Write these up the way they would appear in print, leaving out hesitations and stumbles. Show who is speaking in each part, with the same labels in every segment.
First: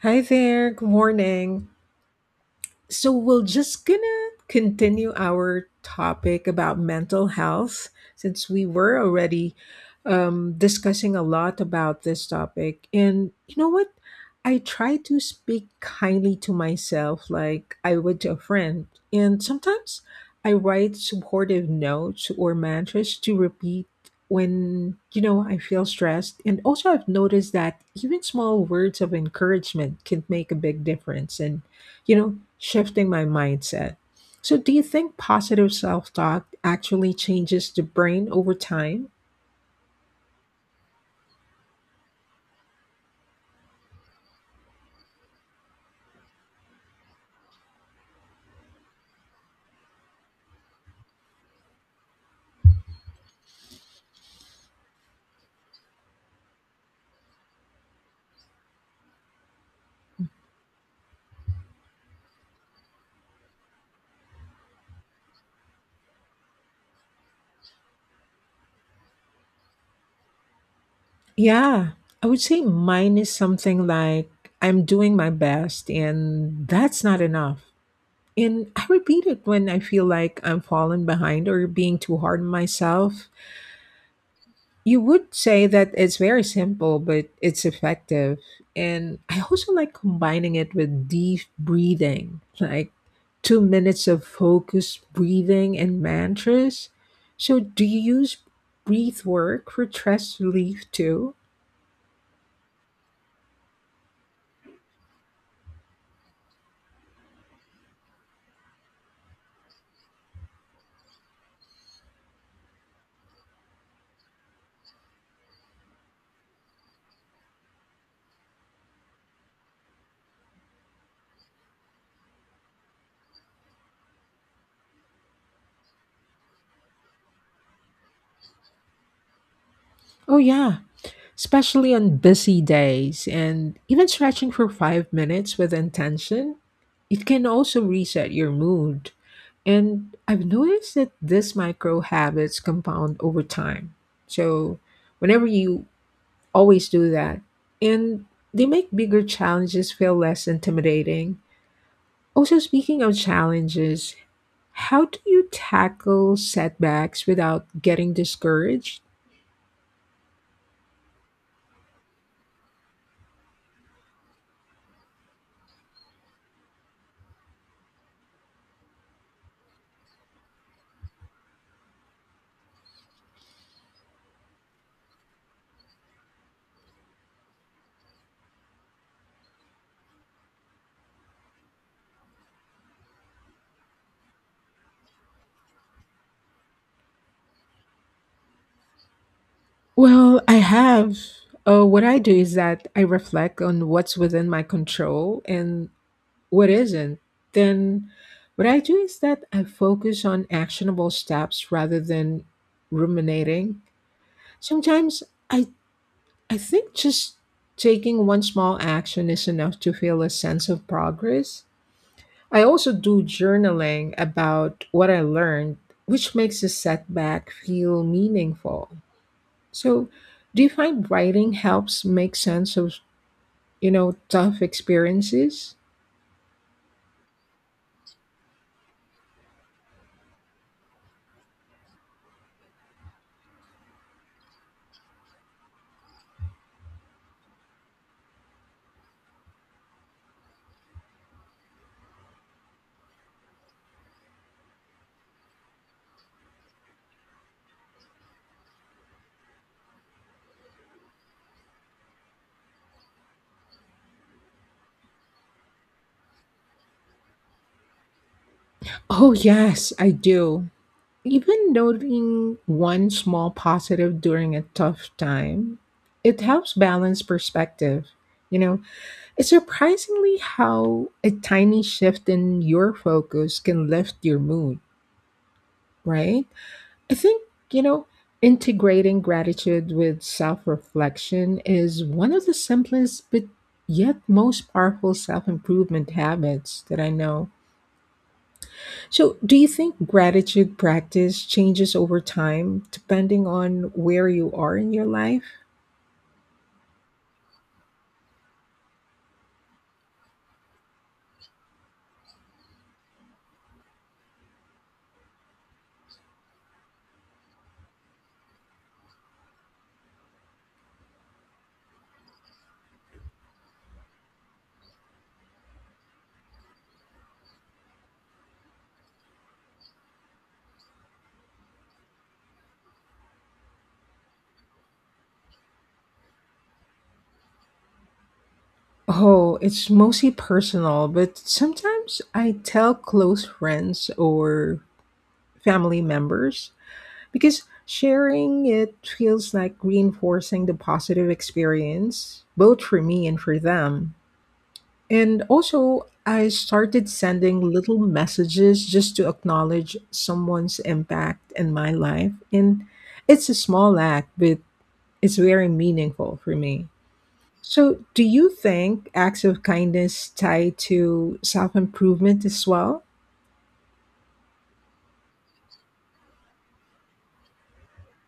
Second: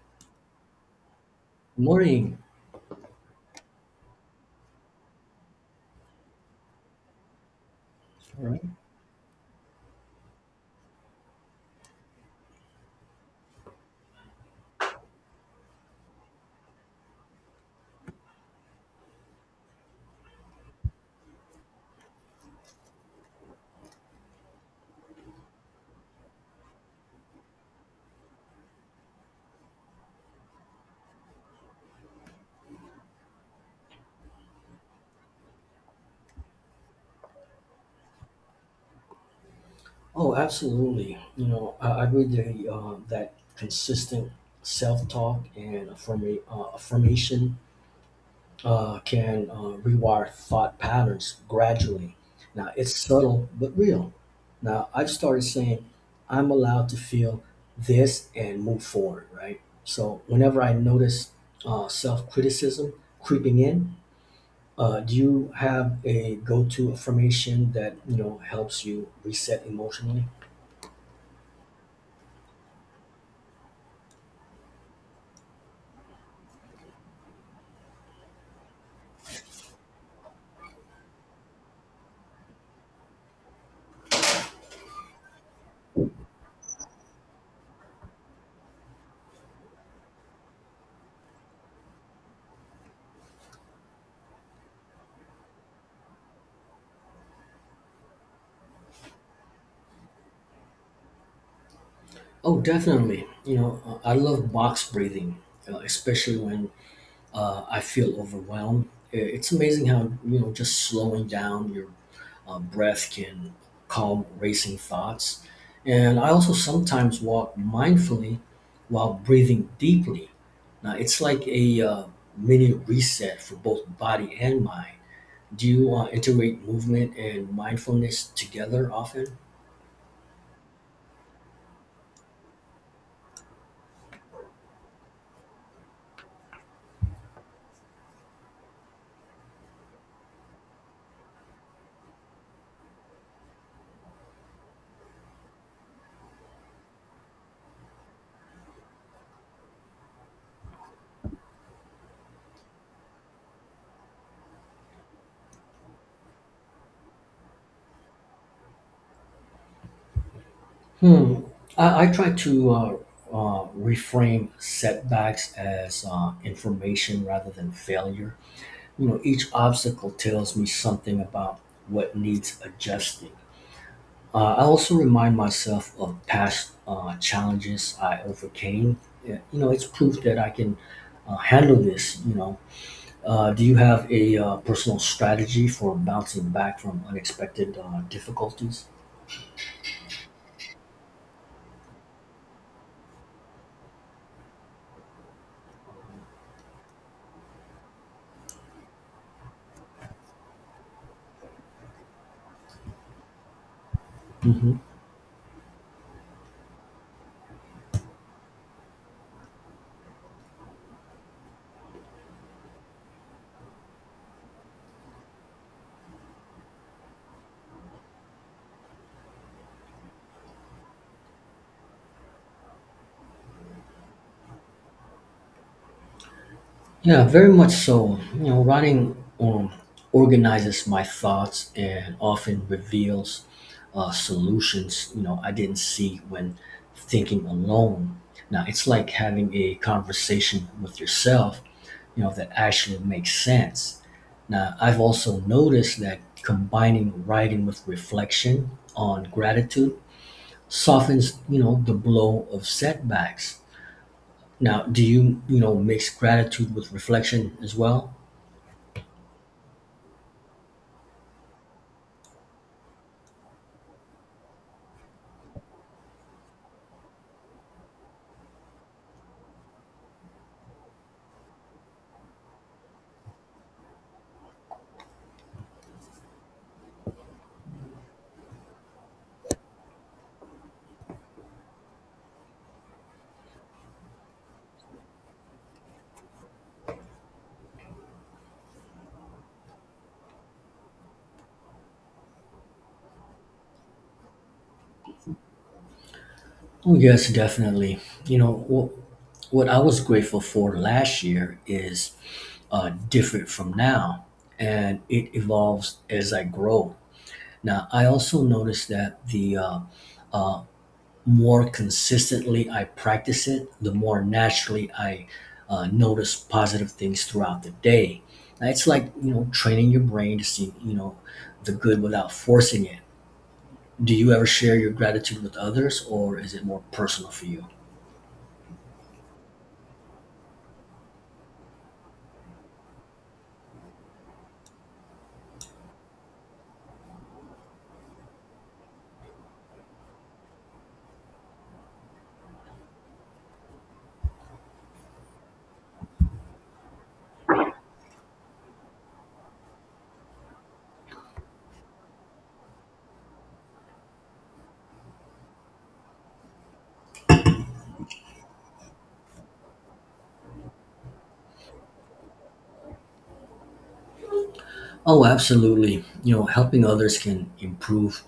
Speaker 1: Hi there. Good morning,
Speaker 2: Morning.
Speaker 1: so we're just gonna continue our topic about mental health
Speaker 2: All
Speaker 1: since
Speaker 2: right.
Speaker 1: we were already discussing a lot about this topic. And you know what, I try to speak kindly to myself like I would to a friend, and sometimes I write supportive notes or mantras to repeat when I feel stressed. And also I've noticed that even small words of encouragement can make a big difference and, you know, shifting my mindset. So, do you think positive self talk actually changes the brain over time?
Speaker 2: Oh, absolutely. You know, I agree that consistent self-talk and affirmation can rewire thought patterns gradually. Now, it's subtle but real. Now, I've started saying I'm allowed to feel this and move forward, right? So, whenever I notice self-criticism creeping in. Do you have a go-to affirmation that you know helps you reset emotionally?
Speaker 1: Yeah, I would say mine is something like I'm doing my best and that's not enough. And I repeat it when I feel like I'm falling behind or being too hard on myself. You would say that it's very simple, but it's effective. And I also like combining it with deep breathing, like 2 minutes of focused breathing and mantras. So, do you use breath work for stress relief too?
Speaker 2: Oh, definitely. You know, I love box breathing, especially when I feel overwhelmed. It's amazing how you know just slowing down your breath can calm racing thoughts. And I also sometimes walk mindfully while breathing deeply. Now, it's like a mini reset for both body and mind. Do you integrate movement and mindfulness together often?
Speaker 1: Oh, yeah. Especially on busy days, and even stretching for 5 minutes with intention, it can also reset your mood. And I've noticed that these micro habits compound over time. So, whenever you always do that, and they make bigger challenges feel less intimidating. Also, speaking of challenges, how do you tackle setbacks without getting discouraged?
Speaker 2: Hmm. I try to reframe setbacks as information rather than failure. You know, each obstacle tells me something about what needs adjusting. I also remind myself of past challenges I overcame. Yeah. You know, it's proof that I can handle this. You know, do you have a personal strategy for bouncing back from unexpected difficulties?
Speaker 1: Well, I have. What I do is that I reflect on what's within my control and what isn't. Then, what I do is that I focus on actionable steps rather than ruminating.
Speaker 2: Hmm.
Speaker 1: Sometimes I, I think just taking one small action is enough to feel a sense of progress. I also do journaling about what I learned, which makes a setback feel meaningful. So, do you find writing helps make sense of, you know, tough experiences?
Speaker 2: Yeah, very much so. You know, writing organizes my thoughts and often reveals solutions. You know, I didn't see when thinking alone. Now, it's like having a conversation with yourself. You know, that actually makes sense. Now, I've also noticed that combining writing with reflection on gratitude softens you know the blow of setbacks. Now, do you know mix gratitude with reflection as well?
Speaker 1: Oh, yes, I do. Even noting one small positive during a tough time, it helps balance perspective. You know, it's surprisingly how a tiny shift in your focus can lift your mood, right? I think, you know, integrating gratitude with self reflection is one of the simplest but yet most powerful self improvement habits that I know. So, do you think gratitude practice changes over time depending on where you are in your life?
Speaker 2: Oh, yes, definitely. You know, what I was grateful for last year is different from now, and it evolves as I grow. Now, I also noticed that the uh, more consistently I practice it, the more naturally I notice positive things throughout the day. Now, it's like you know training your brain to see you know the good without forcing it. Do you ever share your gratitude with others, or is it more personal for you?
Speaker 1: Oh, it's mostly personal, but sometimes I tell close friends or family members. Because sharing it feels like reinforcing the positive experience, both for me and for them. And also, I started sending little messages just to acknowledge someone's impact in my life. And it's a small act, but it's very meaningful for me. So, do you think acts of kindness tie to self improvement as well?
Speaker 2: Oh, absolutely. You know, helping others can improve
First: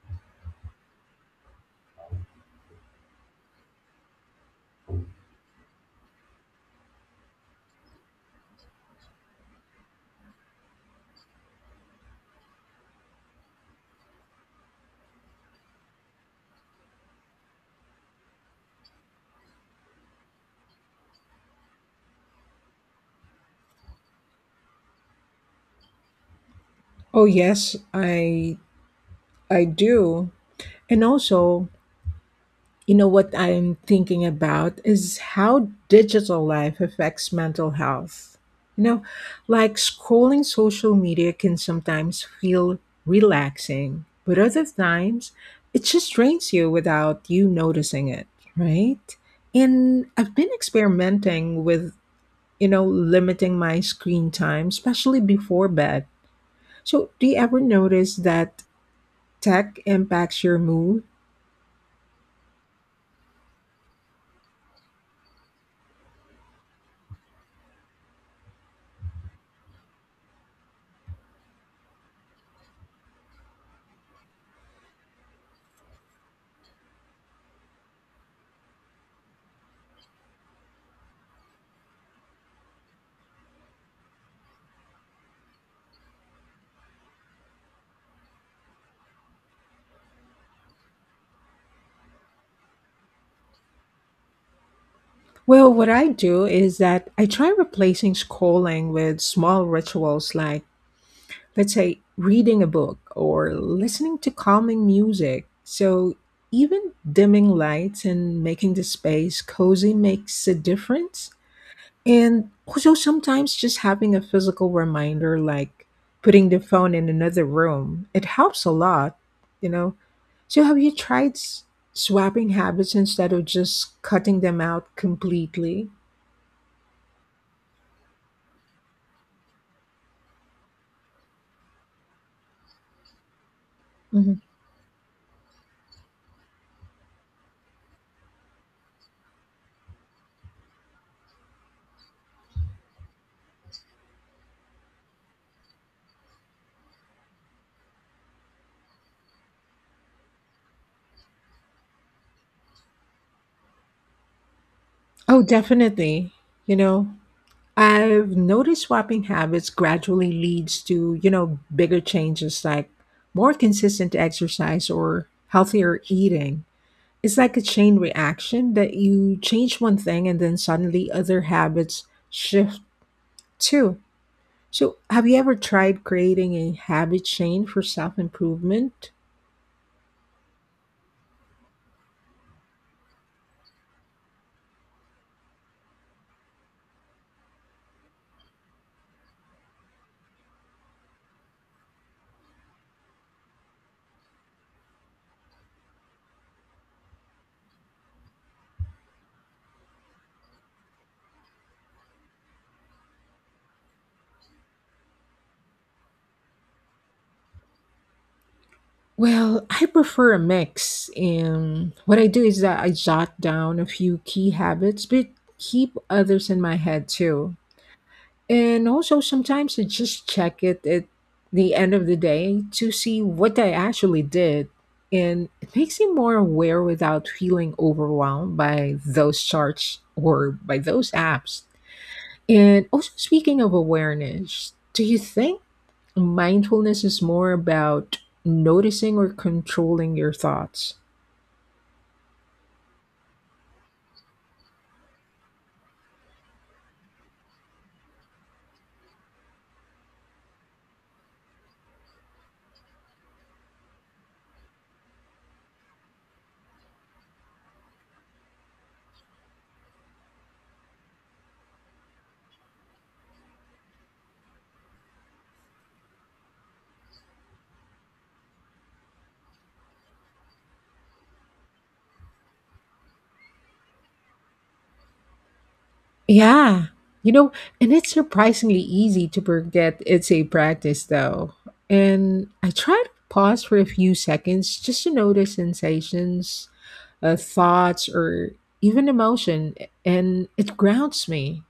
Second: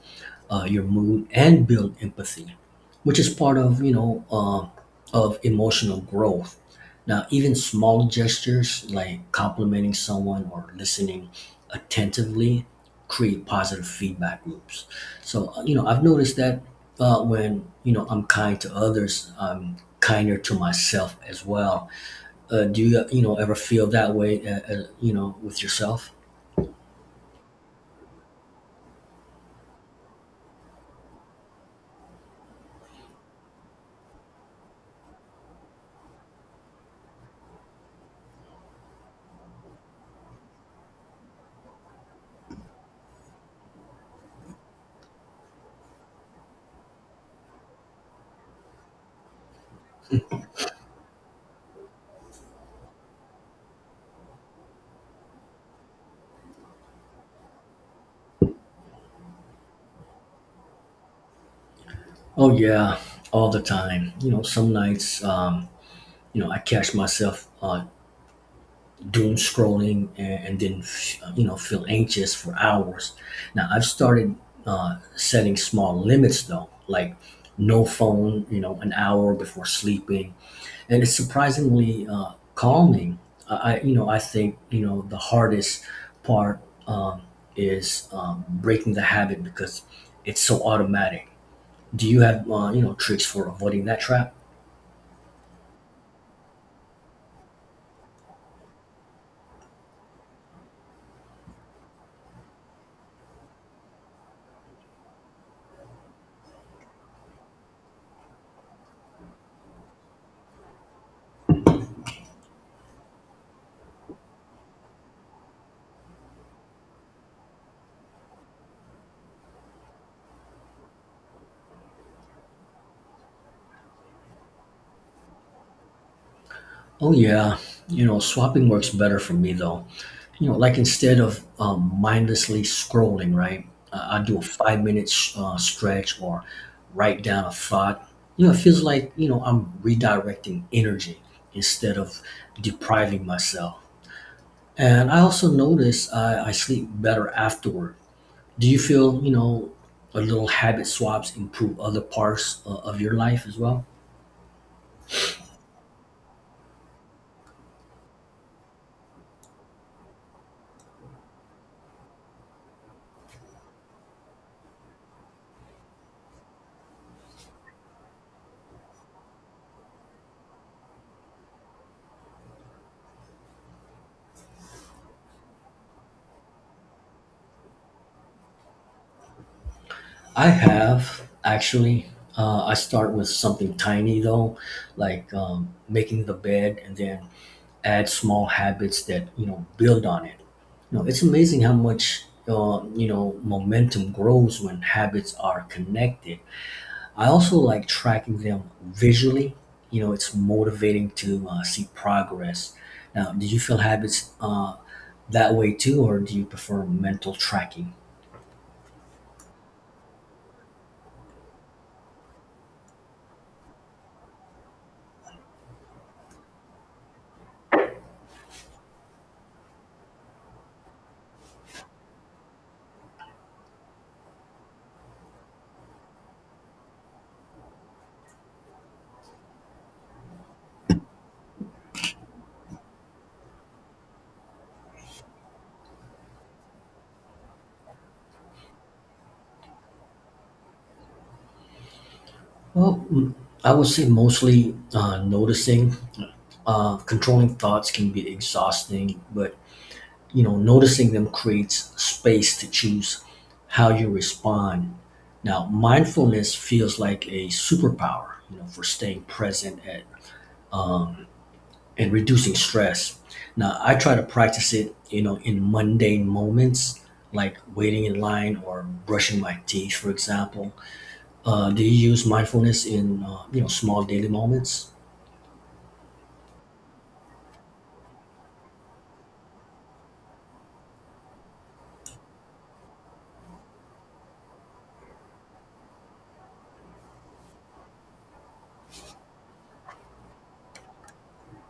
Speaker 2: your mood and build empathy, which is part of you know of emotional growth. Now, even small gestures like complimenting someone or listening attentively create positive feedback loops. So you know I've noticed that when you know I'm kind to others, I'm kinder to myself as well. Do you you know ever feel that way? You know, with yourself?
Speaker 1: Oh yes, I do. And also, you know what I'm thinking about is how digital life affects mental health. You know, like scrolling social media can sometimes feel relaxing, but other times it just drains you without you noticing it, right? And I've been experimenting with, you know, limiting my screen time, especially before bed. So, do you ever notice that tech impacts your mood?
Speaker 2: Oh, yeah, all the time. You know, some nights. You know, I catch myself doom scrolling, and then, you know, feel anxious for hours. Now, I've started setting small limits though, like no phone, you know, an hour before sleeping. And it's surprisingly calming. You know, I think, you know, the hardest part um, is breaking the habit because it's so automatic. Do you have, you know, tricks for avoiding that trap?
Speaker 1: Well, what I do is that I try replacing scrolling with small rituals like, let's say, reading a book or listening to calming music. So even dimming lights and making the space cozy makes a difference. And also sometimes just having a physical reminder like putting the phone in another room, it helps a lot, you know. So have you tried swapping habits instead of just cutting them out completely?
Speaker 2: Oh, yeah. You know, swapping works better for me though. You know, like instead of mindlessly scrolling, right? I do a 5 minute stretch or write down a thought. You know, it feels like you know I'm redirecting energy instead of depriving myself. And I also notice I sleep better afterward. Do you feel you know a little habit swaps improve other parts of your life as well?
Speaker 1: Oh, definitely. You know, I've noticed swapping habits gradually leads to, you know, bigger changes like more consistent exercise or healthier eating. It's like a chain reaction that you change one thing and then suddenly other habits shift too. So, have you ever tried creating a habit chain for self improvement?
Speaker 2: I have actually. I start with something tiny though, like making the bed, and then add small habits that you know build on it. You know, it's amazing how much you know momentum grows when habits are connected. I also like tracking them visually. You know, it's motivating to see progress. Now, do you feel habits that way too, or do you prefer mental tracking?
Speaker 1: Well, I prefer a mix. And what I do is that I jot down a few key habits, but keep others in my head too. And also, sometimes I just check it at the end of the day to see what I actually did. And it makes me more aware without feeling overwhelmed by those charts or by those apps. And also, speaking of awareness, do you think mindfulness is more about noticing or controlling your thoughts?
Speaker 2: Well, I would say mostly noticing. Uh, controlling thoughts can be exhausting, but you know, noticing them creates space to choose how you respond. Now, mindfulness feels like a superpower, you know, for staying present at, um, and reducing stress. Now, I try to practice it, you know, in mundane moments like waiting in line or brushing my teeth, for example. Do you use mindfulness in, you know, small daily moments?
Speaker 1: Yeah. You know, and it's surprisingly easy to forget it's a practice though. And I try to pause for a few seconds just to notice sensations, thoughts or even emotion, and it grounds me.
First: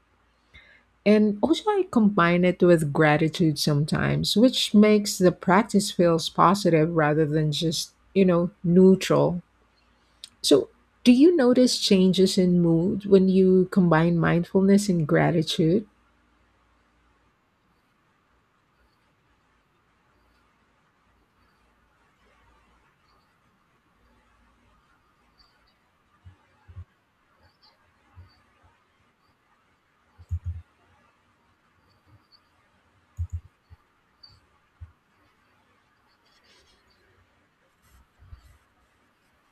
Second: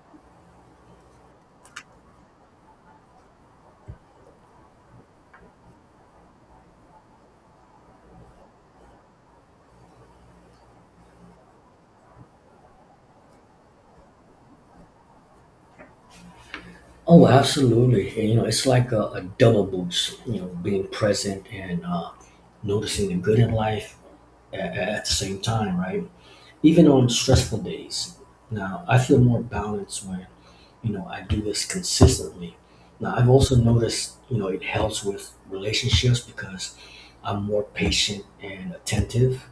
Speaker 1: And also I combine it with gratitude sometimes, which makes the practice feels positive rather than just, you know, neutral. So, do you notice changes in mood when you combine mindfulness and gratitude?
Speaker 2: Oh, absolutely. And, you know, it's like a double boost, you know, being present and noticing the good in life at the same time, right? Even on stressful days. Now, I feel more balanced when, you know, I do this consistently. Now, I've also noticed, you know, it helps with relationships because I'm more patient and attentive.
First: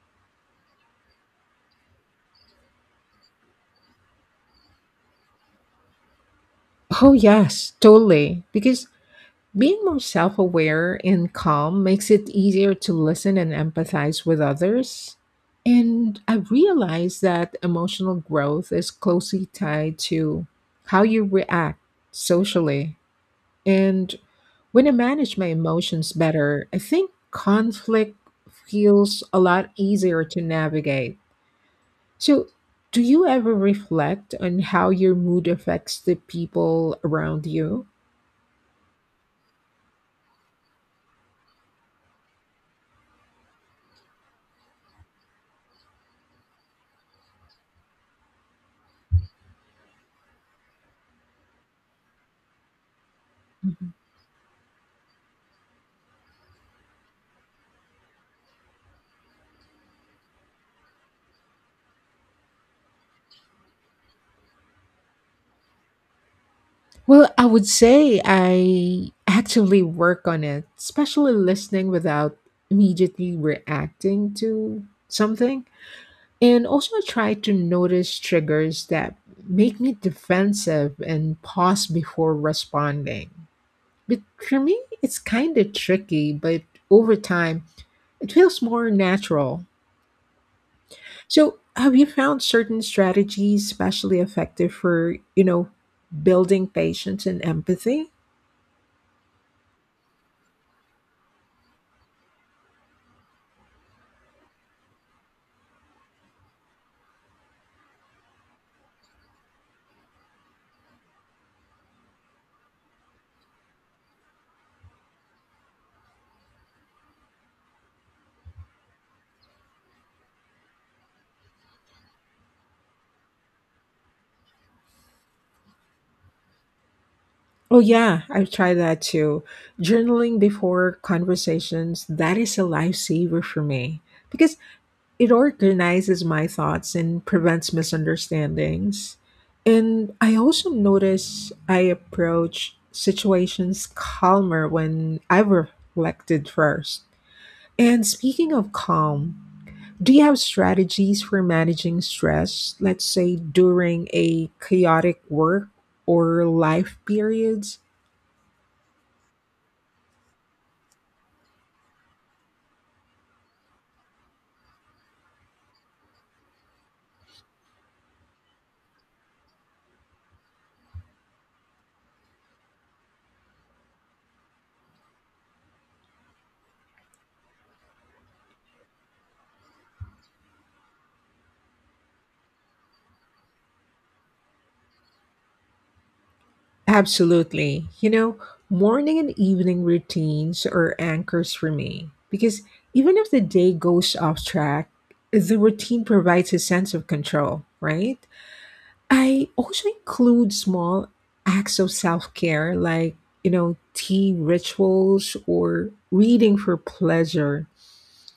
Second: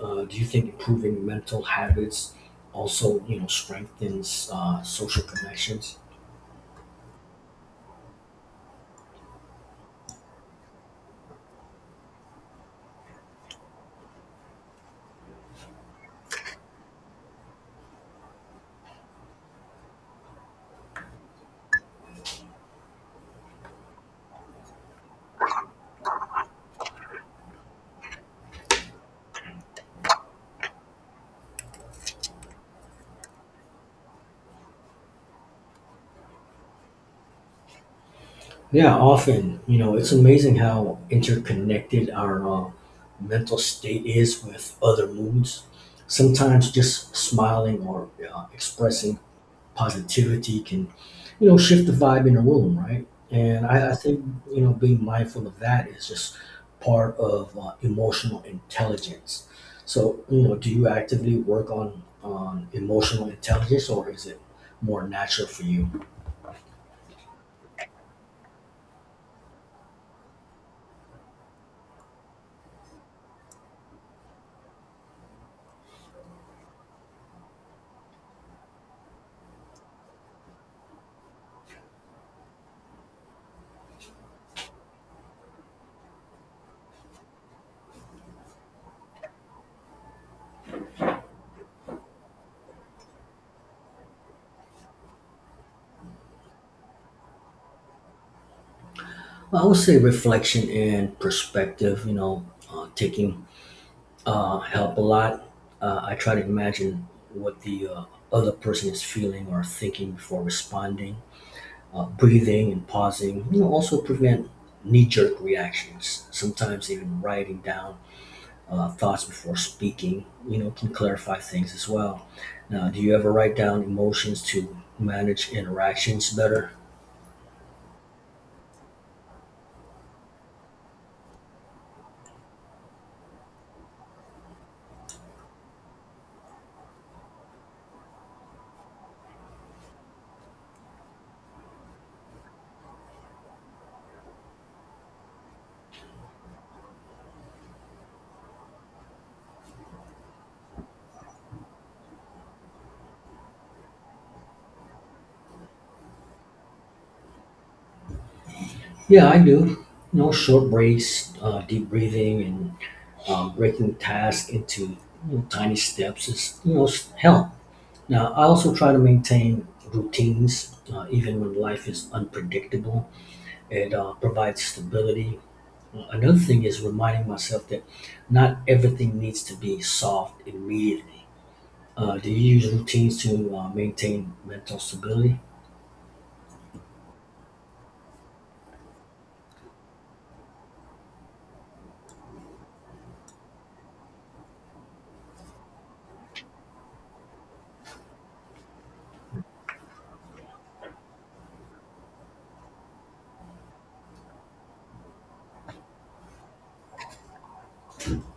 Speaker 2: Do you think improving mental habits also, you know, strengthens social connections?
Speaker 1: Oh yes, totally. Because being more self aware and calm makes it easier to listen and empathize with others. And I realized that emotional growth is closely tied to how you react socially. And when I manage my emotions better, I think conflict feels a lot easier to navigate. So, do you ever reflect on how your mood affects the people around you?
Speaker 2: Yeah, often, you know, it's amazing how interconnected our mental state is with other moods. Sometimes just smiling or expressing positivity can, you know, shift the vibe in a room, right? And I,
Speaker 1: Mhm.
Speaker 2: I think, you know, being mindful of that is just part of emotional intelligence. So, you know, do you actively work on emotional intelligence, or is it more natural for you?
Speaker 1: Well, I would say I actively work on it, especially listening without immediately reacting to something. And also, I try to notice triggers that make me defensive and pause before responding. But for me, it's kind of tricky, but over time, it feels more natural. So, have you found certain strategies especially effective for, you know, building patience and empathy?
Speaker 2: I would say reflection and perspective, you know, taking help a lot. I try to imagine what the other person is feeling or thinking before responding. Uh, breathing and pausing, you know, also prevent knee jerk reactions. Sometimes even writing down thoughts before speaking, you know, can clarify things as well. Now, do you ever write down emotions to manage interactions better?
Speaker 1: Oh, yeah, I've tried that too. Journaling before conversations, that is a lifesaver for me because it organizes my thoughts and prevents misunderstandings. And I also notice I approach situations calmer when I've reflected first. And speaking of calm, do you have strategies for managing stress, let's say during a chaotic work or life periods?
Speaker 2: Yeah, I do. You know, short breaks, deep breathing, and breaking tasks into you know, tiny steps is you know help. Now I also try to maintain routines even when life is unpredictable. It provides stability. Another thing is reminding myself that not everything needs to be solved immediately. Do you use routines to maintain mental stability?
Speaker 1: Absolutely. You know, morning and evening routines are anchors for me because even if the day goes off track, the routine provides a sense of control, right? I also include small acts of self care like, you know, tea rituals or reading for pleasure.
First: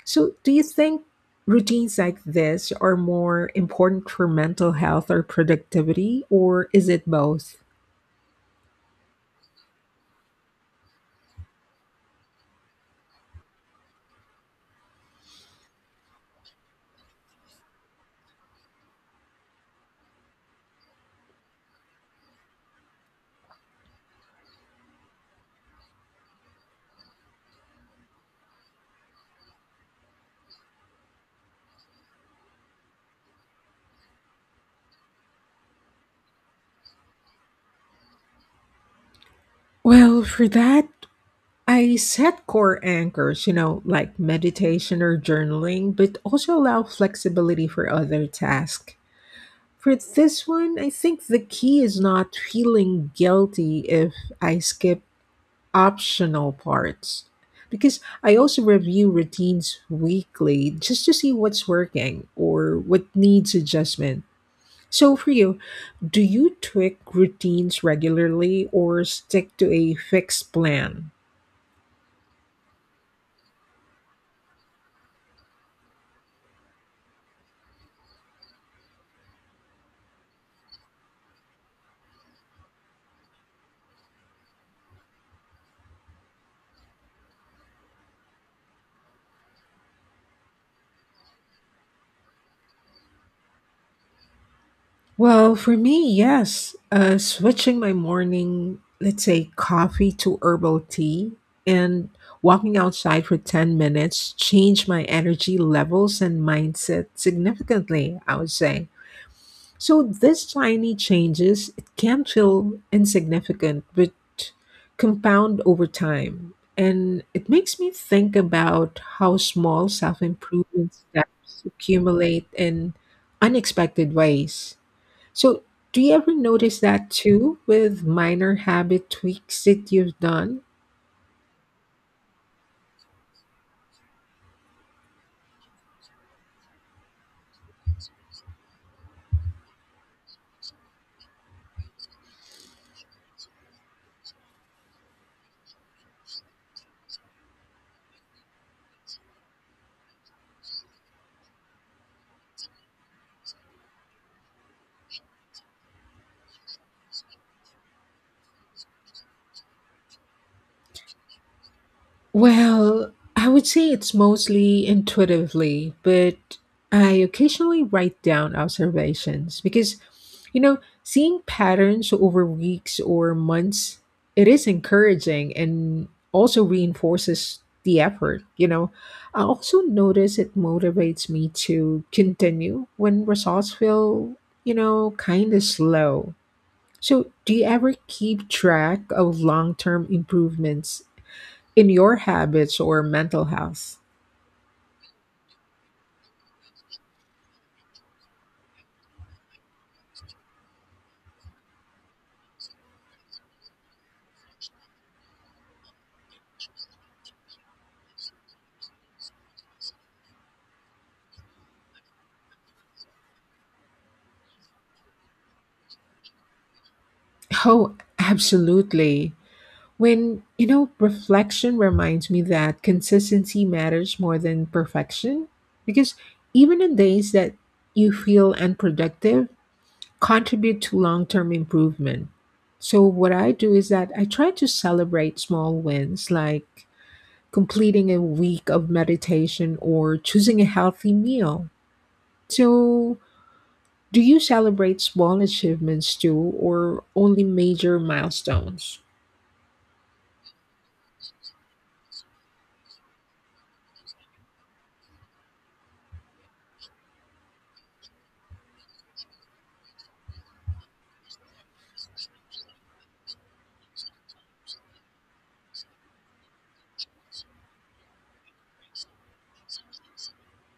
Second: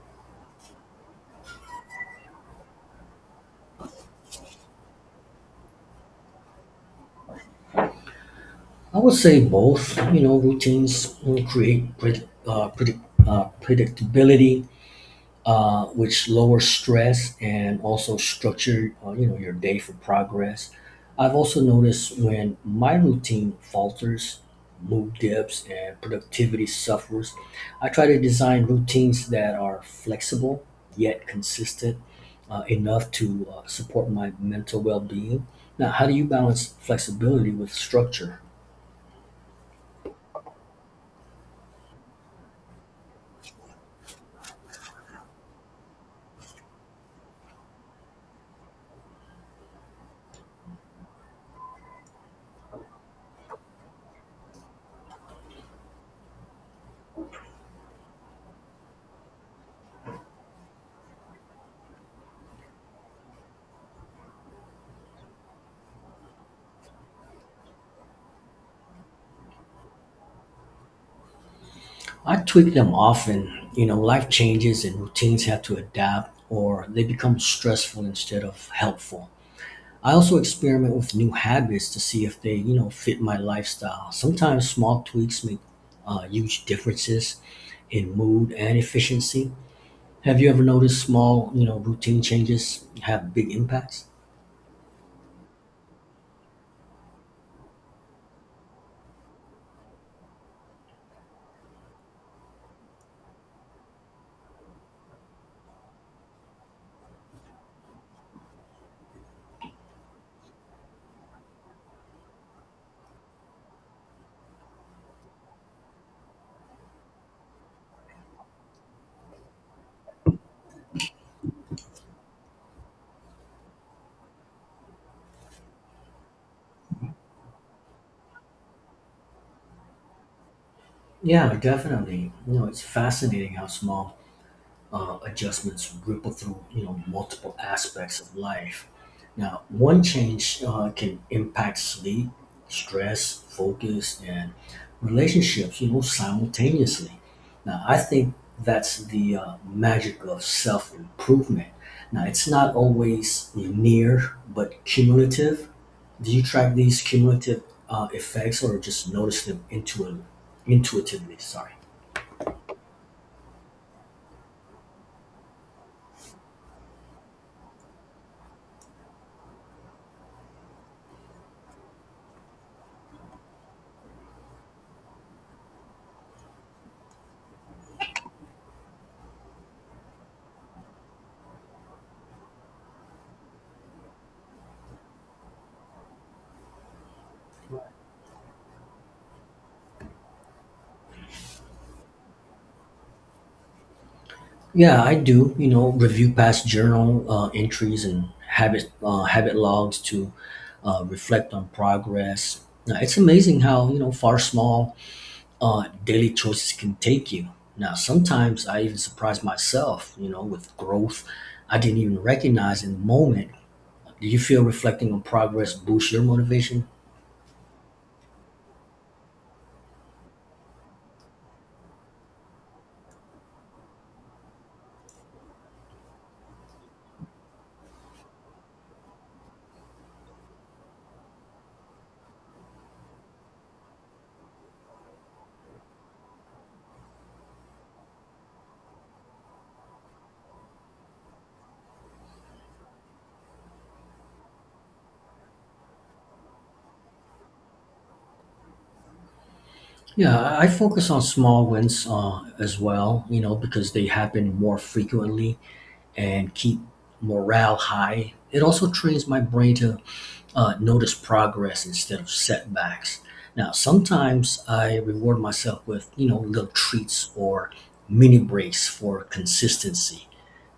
Speaker 1: So, do you think routines like this are more important for mental health or productivity, or is it both?
Speaker 2: I would say both. You know, routines you create predictability, which lowers stress and also structure you know your day for progress. I've also noticed when my routine falters, mood dips, and productivity suffers, I try to design routines that are flexible yet consistent enough to support my mental well-being. Now, how do you balance flexibility with structure?
Speaker 1: Well, for that, I set core anchors, you know, like meditation or journaling, but also allow flexibility for other tasks. For this one, I think the key is not feeling guilty if I skip optional parts, because I also review routines weekly just to see what's working or what needs adjustment. So, for you, do you tweak routines regularly or stick to a fixed plan?
Speaker 2: I tweak them often. You know, life changes and routines have to adapt, or they become stressful instead of helpful. I also experiment with new habits to see if they, you know, fit my lifestyle. Sometimes small tweaks make huge differences in mood and efficiency. Have you ever noticed small, you know, routine changes have big impacts?
Speaker 1: Well, for me, yes. Switching my morning, let's say, coffee to herbal tea and walking outside for 10 minutes changed my energy levels and mindset significantly, I would say. So these tiny changes, it can feel insignificant, but compound over time. And it makes me think about how small self improvement steps accumulate in unexpected ways. So, do you ever notice that too with minor habit tweaks that you've done?
Speaker 2: Yeah, definitely. You know, it's fascinating how small adjustments ripple through you know multiple aspects of life. Now, one change can impact sleep, stress, focus, and relationships. You know, simultaneously. Now, I think that's the magic of self improvement. Now, it's not always linear, but cumulative. Do you track these cumulative effects or just notice them intuitively? Intuitively, sorry.
Speaker 1: Well, I would say it's mostly intuitively, but I occasionally write down observations because, you know, seeing patterns over weeks or months, it is encouraging and also reinforces the effort, you know. I also notice it motivates me to continue when results feel, you know, kind of slow. So, do you ever keep track of long term improvements in your habits or mental health?
Speaker 2: Yeah, I do. You know, review past journal entries and habit logs to reflect on progress. Now, it's amazing how you know far small daily choices can take you. Now, sometimes I even surprise myself. You know, with growth I didn't even recognize in the moment. Do you feel reflecting on progress boosts your motivation?
Speaker 1: Oh, absolutely. When, you know, reflection reminds me that consistency matters more than perfection, because even on days that you feel unproductive, contribute to long term improvement. So, what I do is that I try to celebrate small wins like completing a week of meditation or choosing a healthy meal. So, do you celebrate small achievements too, or only major milestones?
Speaker 2: Yeah, I focus on small wins as well. You know, because they happen more frequently and keep morale high. It also trains my brain to notice progress instead of setbacks. Now, sometimes I reward myself with, you know, little treats or mini breaks for consistency.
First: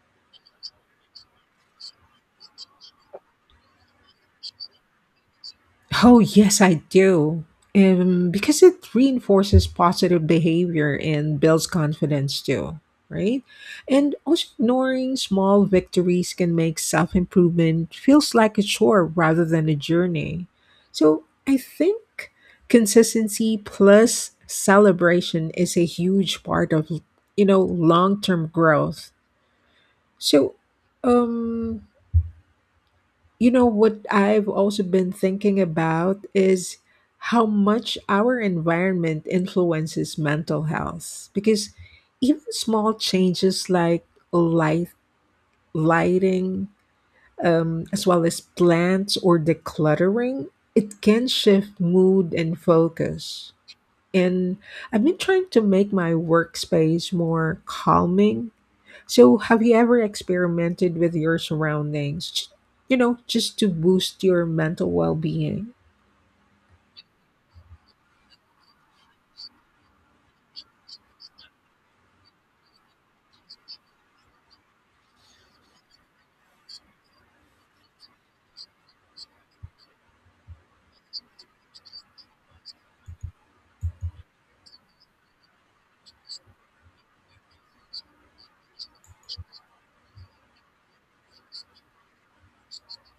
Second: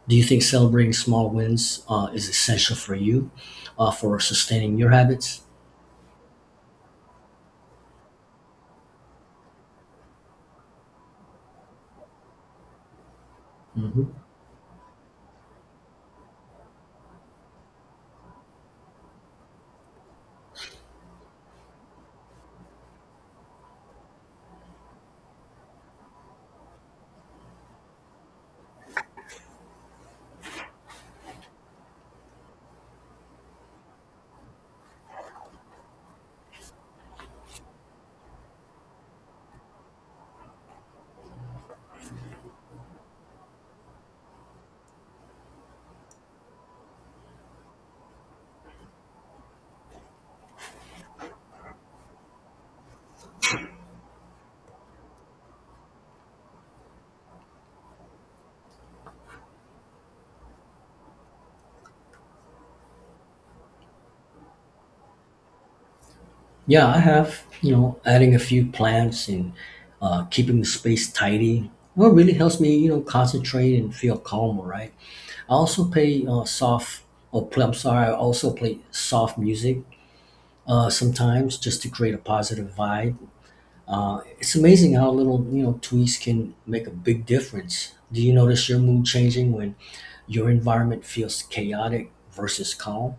Speaker 2: Do you think celebrating small wins is essential for you for sustaining your habits?
Speaker 1: Oh, yes, I do. Because it reinforces positive behavior and builds confidence too, right? And
Speaker 2: Hmm.
Speaker 1: also, ignoring small victories can make self improvement feels like a chore rather than a journey. So, I think consistency plus celebration is a huge part of, you know, long term growth. So, um, you know, what I've also been thinking about is how much our environment influences mental health. Because even small changes like light, lighting, as well as plants or decluttering, it can shift mood and focus. And I've been trying to make my workspace more calming, so, have you ever experimented with your surroundings, you know, just to boost your mental well being?
Speaker 2: Yeah, I have. You know, adding a few plants and keeping the space tidy. Well, it really helps me, you know, concentrate and feel calmer, right? I also play soft, or play, I'm sorry, I also play soft music sometimes just to create a positive vibe. It's amazing how little, you know, tweaks can make a big difference. Do you notice your mood changing when your environment feels chaotic versus calm?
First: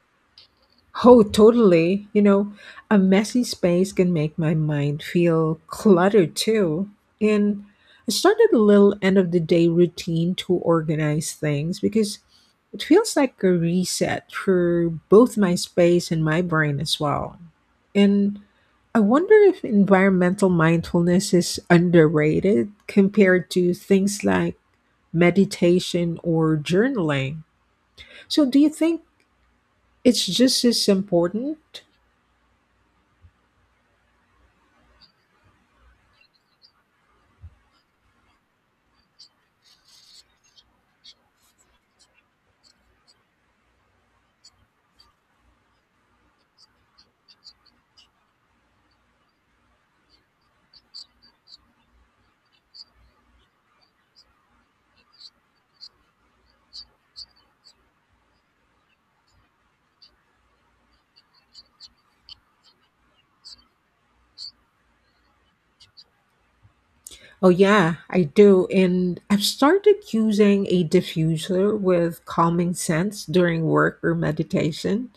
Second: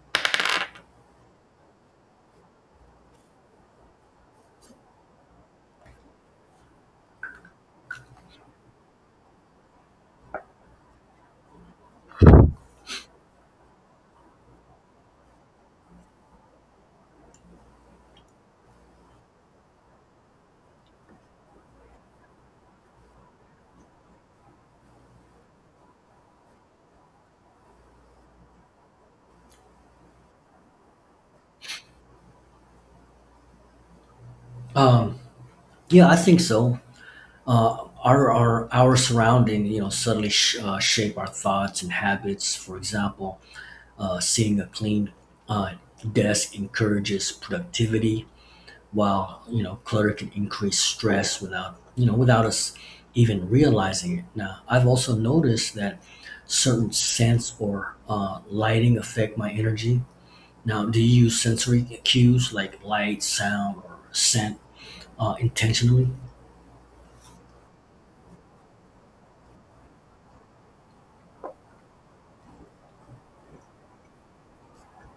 Speaker 1: Oh, totally. You know, a messy space can make my mind feel cluttered too. And I started a little end of the day routine to organize things because it feels like a reset for both my space and my brain as well. And I wonder if environmental mindfulness is underrated compared to things like meditation or journaling. So, do you think it's just as important?
Speaker 2: Um, yeah, I think so. Our surrounding, you know, subtly shape our thoughts and habits. For example, seeing a clean uh, desk encourages productivity, while you know clutter can increase stress without you know without us even realizing it. Now, I've also noticed that certain scents or lighting affect my energy. Now, do you use sensory cues like light, sound, or scent intentionally?
Speaker 1: Oh, yeah, I do. And I've started using a diffuser with calming scents during work or meditation.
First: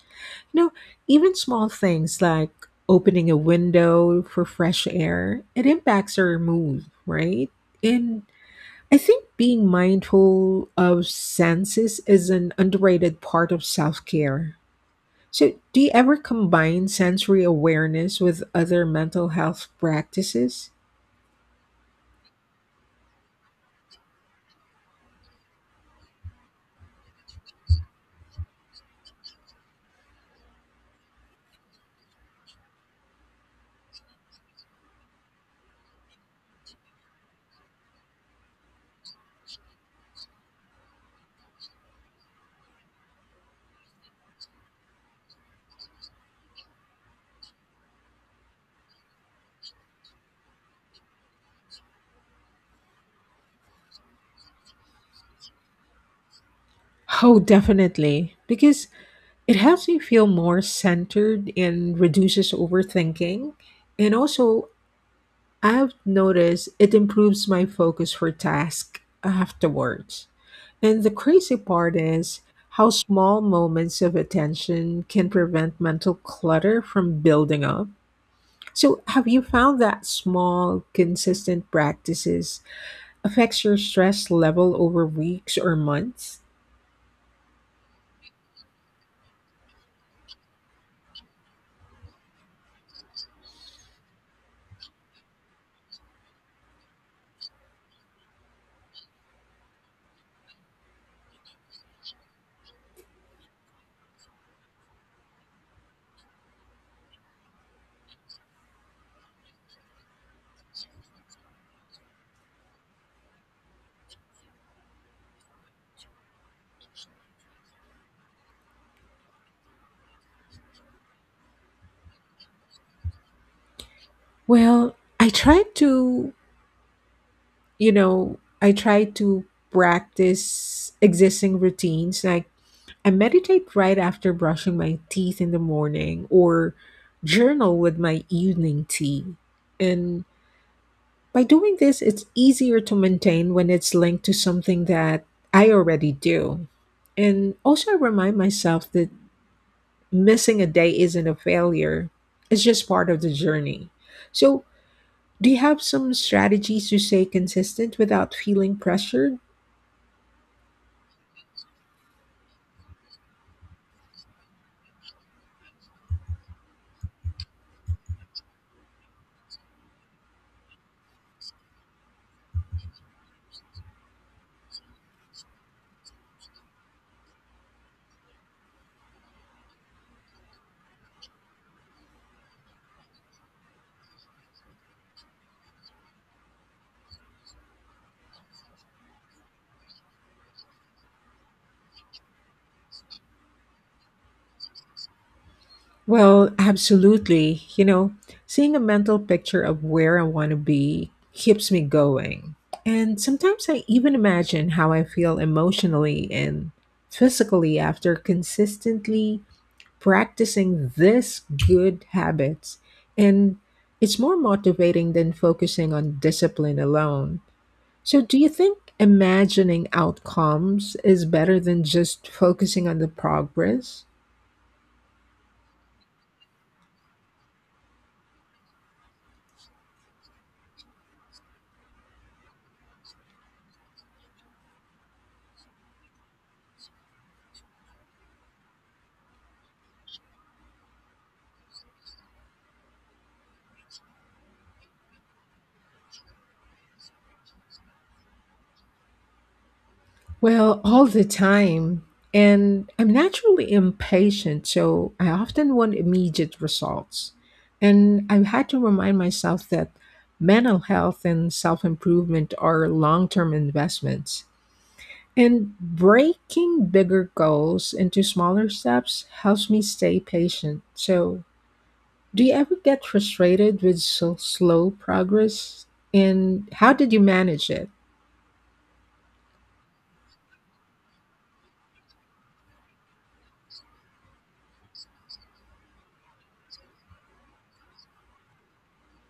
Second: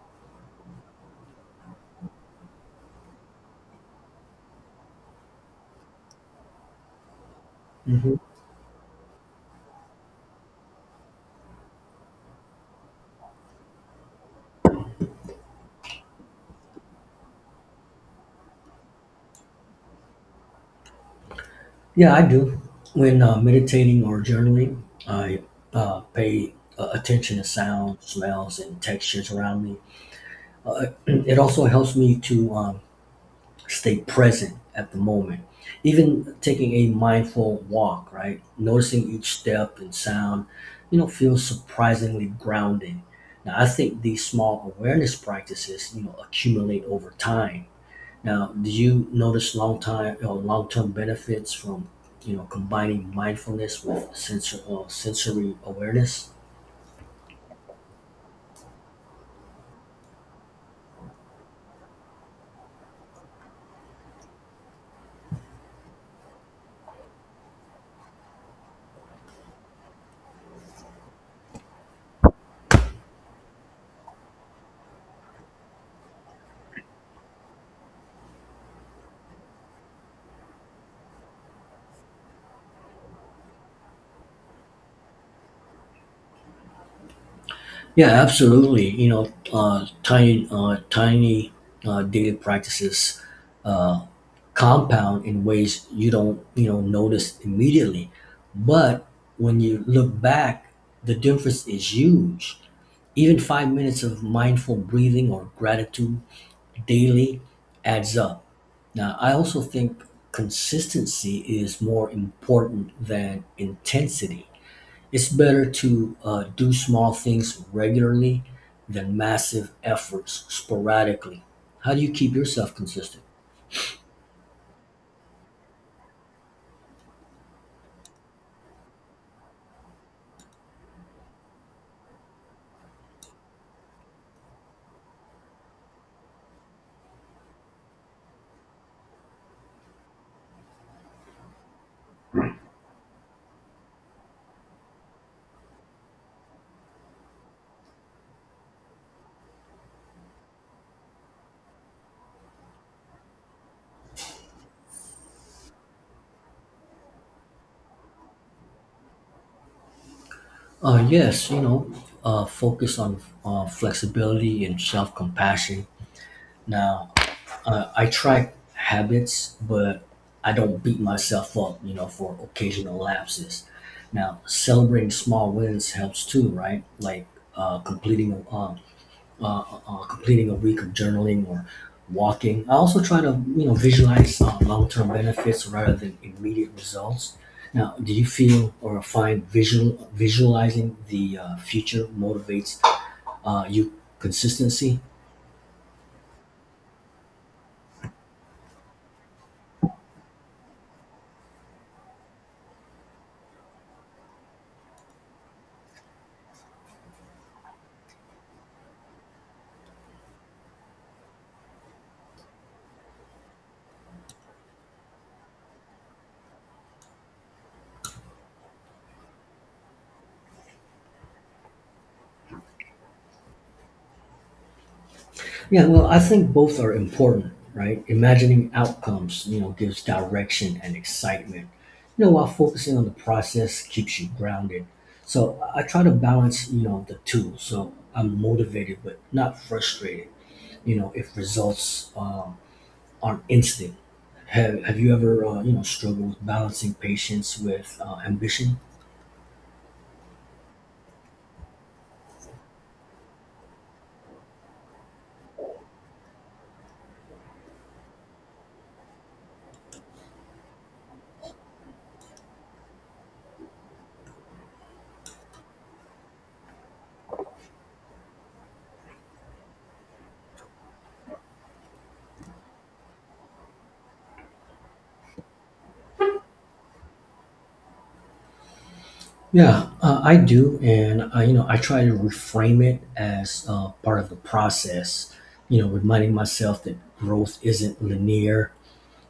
Speaker 1: You know, even small things like opening a window for fresh air, it impacts our mood, right?
Speaker 2: Hmm.
Speaker 1: And I think being mindful of senses is an underrated part of self care. So, do you ever combine sensory awareness with other mental health practices?
Speaker 2: Yeah, I do. When meditating or journaling, I pay attention to sounds, smells, and textures around me. Uh, it also helps me to stay present at the moment. Even taking a mindful walk, right? Noticing each step and sound, you know, feels surprisingly grounding. Now, I think these small awareness practices, you know, accumulate over time. Now, do you notice long time or long term benefits from, you know, combining mindfulness with sensory awareness?
Speaker 1: Oh, definitely. Because it helps me feel more centered and reduces overthinking. And also, I've noticed it improves my focus for tasks afterwards. And the crazy part is how small moments of attention can prevent mental clutter from building up. So, have you found that small, consistent practices affects your stress level over weeks or months?
Speaker 2: Yeah, absolutely. You know, tiny daily practices compound in ways you don't you know notice immediately, but when you look back the difference is huge. Even 5 minutes of mindful breathing or gratitude daily adds up. Now, I also think consistency is more important than intensity. It's better to do small things regularly than massive efforts sporadically. How do you keep yourself consistent?
Speaker 1: Well, I tried to, you know, I try to practice existing routines. Like I meditate right after brushing my teeth in the morning or journal with my evening tea. And by doing this, it's easier to maintain when it's linked to something that I already do. And also, I remind myself that missing a day isn't a failure, it's just part of the journey. So, do you have some strategies to stay consistent without feeling pressured?
Speaker 2: Yes, you know, focus on flexibility and self compassion. Now, I track habits, but I don't beat myself up, you know, for occasional lapses. Now, celebrating small wins helps too, right? Like uh, completing a, uh, uh, completing a week of journaling or walking. I also try to you know visualize long-term benefits rather than immediate results. Now, do you feel or find visualizing the future motivates you consistency?
Speaker 1: Well, absolutely. You know, seeing a mental picture of where I want to be keeps me going. And sometimes I even imagine how I feel emotionally and physically after consistently practicing this good habits. And it's more motivating than focusing on discipline alone. So, do you think imagining outcomes is better than just focusing on the progress?
Speaker 2: Yeah, well, I think both are important, right? Imagining outcomes, you know, gives direction and excitement. You know, while focusing on the process keeps you grounded. So I try to balance, you know, the two. So I'm motivated but not frustrated. You know, if results aren't instant. Have you ever, you know, struggled with balancing patience with ambition?
Speaker 1: Well, all the time. And I'm naturally impatient, so I often want immediate results. And I've had to remind myself that mental health and self improvement are long term investments. And breaking bigger goals into smaller steps helps me stay patient. So, do you ever get frustrated with so slow progress? And how did you manage it?
Speaker 2: Yeah, I do, and you know, I try to reframe it as part of the process. You know, reminding myself that growth isn't linear.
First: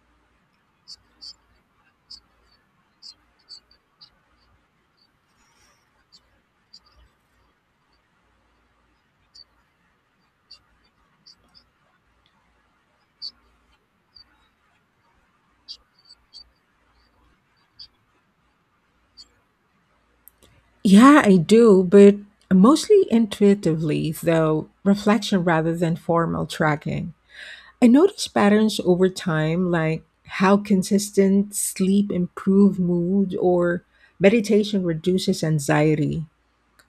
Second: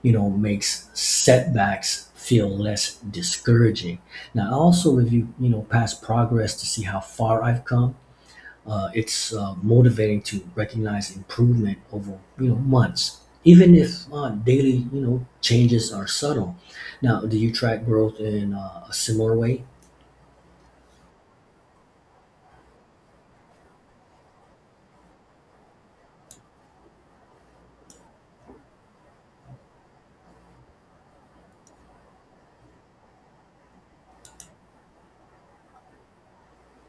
Speaker 2: You know, makes setbacks feel less discouraging. Now, I also review you know past progress to see how far I've come. It's motivating to recognize improvement over you know months, even if daily you know changes are subtle. Now, do you track growth in a similar way?
Speaker 1: Yeah, I do, but mostly intuitively, though, reflection rather than formal tracking. I notice patterns over time, like how consistent sleep improves mood or meditation reduces anxiety.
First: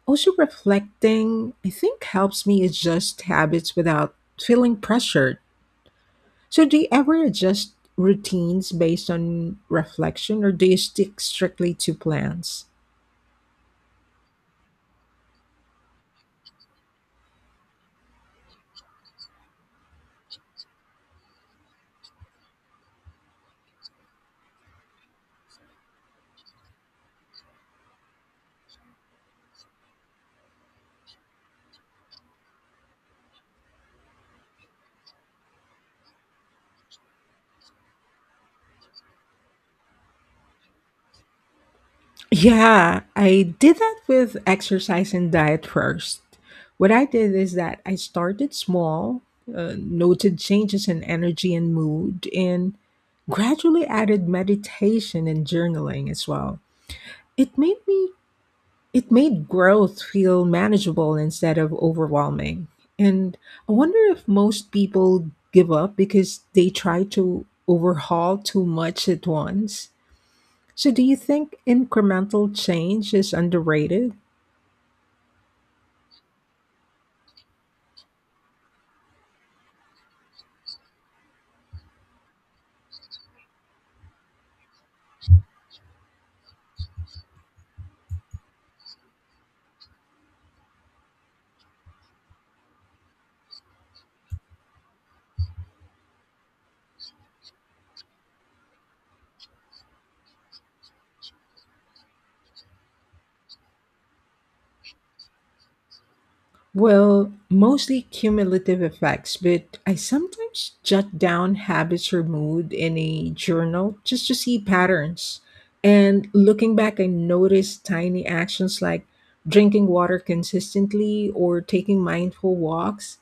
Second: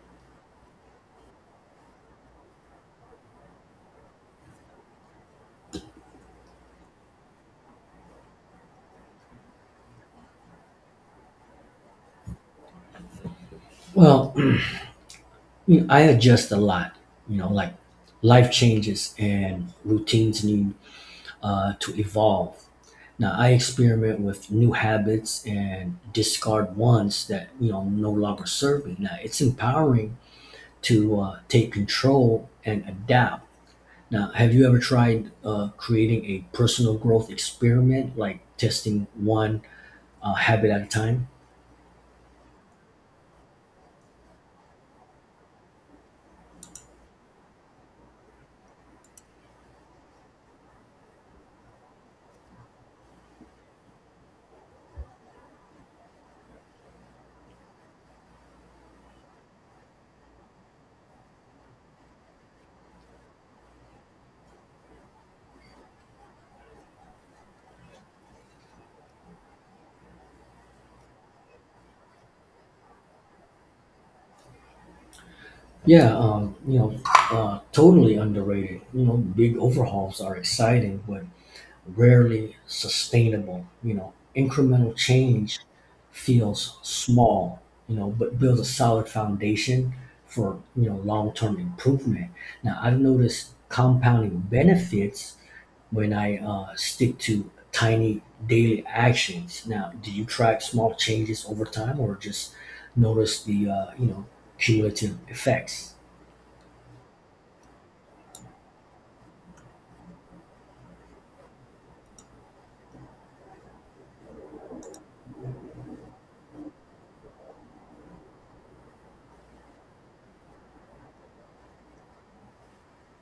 Speaker 1: Also, reflecting, I think, helps me adjust habits without feeling pressured. So, do you ever adjust routines based on reflection or do you stick strictly to plans?
Speaker 2: Well, you know, I adjust a lot, you know, like life changes and routines need to evolve. Now, I experiment with new habits and discard ones that, you know, no longer serve me. Now, it's empowering to take control and adapt. Now, have you ever tried creating a personal growth experiment, like testing one habit at a time?
Speaker 1: Yeah, I did that with exercise and diet first. What I did is that I started small, noted changes in energy and mood, and gradually added meditation and journaling as well. It made me it made growth feel manageable instead of overwhelming. And I wonder if most people give up because they try to overhaul too much at once. So do you think incremental change is underrated?
Speaker 2: Yeah, you know, totally underrated. You know, big overhauls are exciting, but rarely sustainable. You know, incremental change feels small, you know, but builds a solid foundation for, you know, long-term improvement. Now, I've noticed compounding benefits when I stick to tiny daily actions. Now, do you track small changes over time or just notice the, you know, cumulative effects?
Speaker 1: Well, mostly cumulative effects, but I sometimes jot down habits or mood in a journal just to see patterns. And looking back, I notice tiny actions like drinking water consistently or taking mindful walks.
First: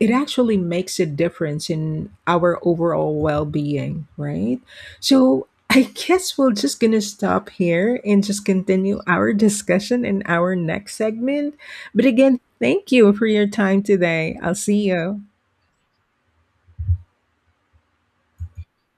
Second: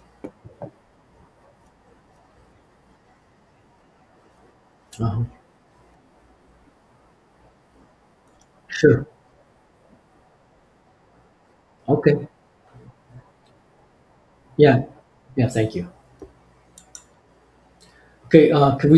Speaker 1: It actually makes a difference in our overall well being, right?
Speaker 2: Uh-huh.
Speaker 1: So I guess we're just going to stop here and just continue
Speaker 2: Sure.
Speaker 1: our discussion in our next segment. But
Speaker 2: Okay.
Speaker 1: again, thank you for your time today. I'll see
Speaker 2: Yeah.
Speaker 1: you.
Speaker 2: Yeah, thank you. Okay. Can we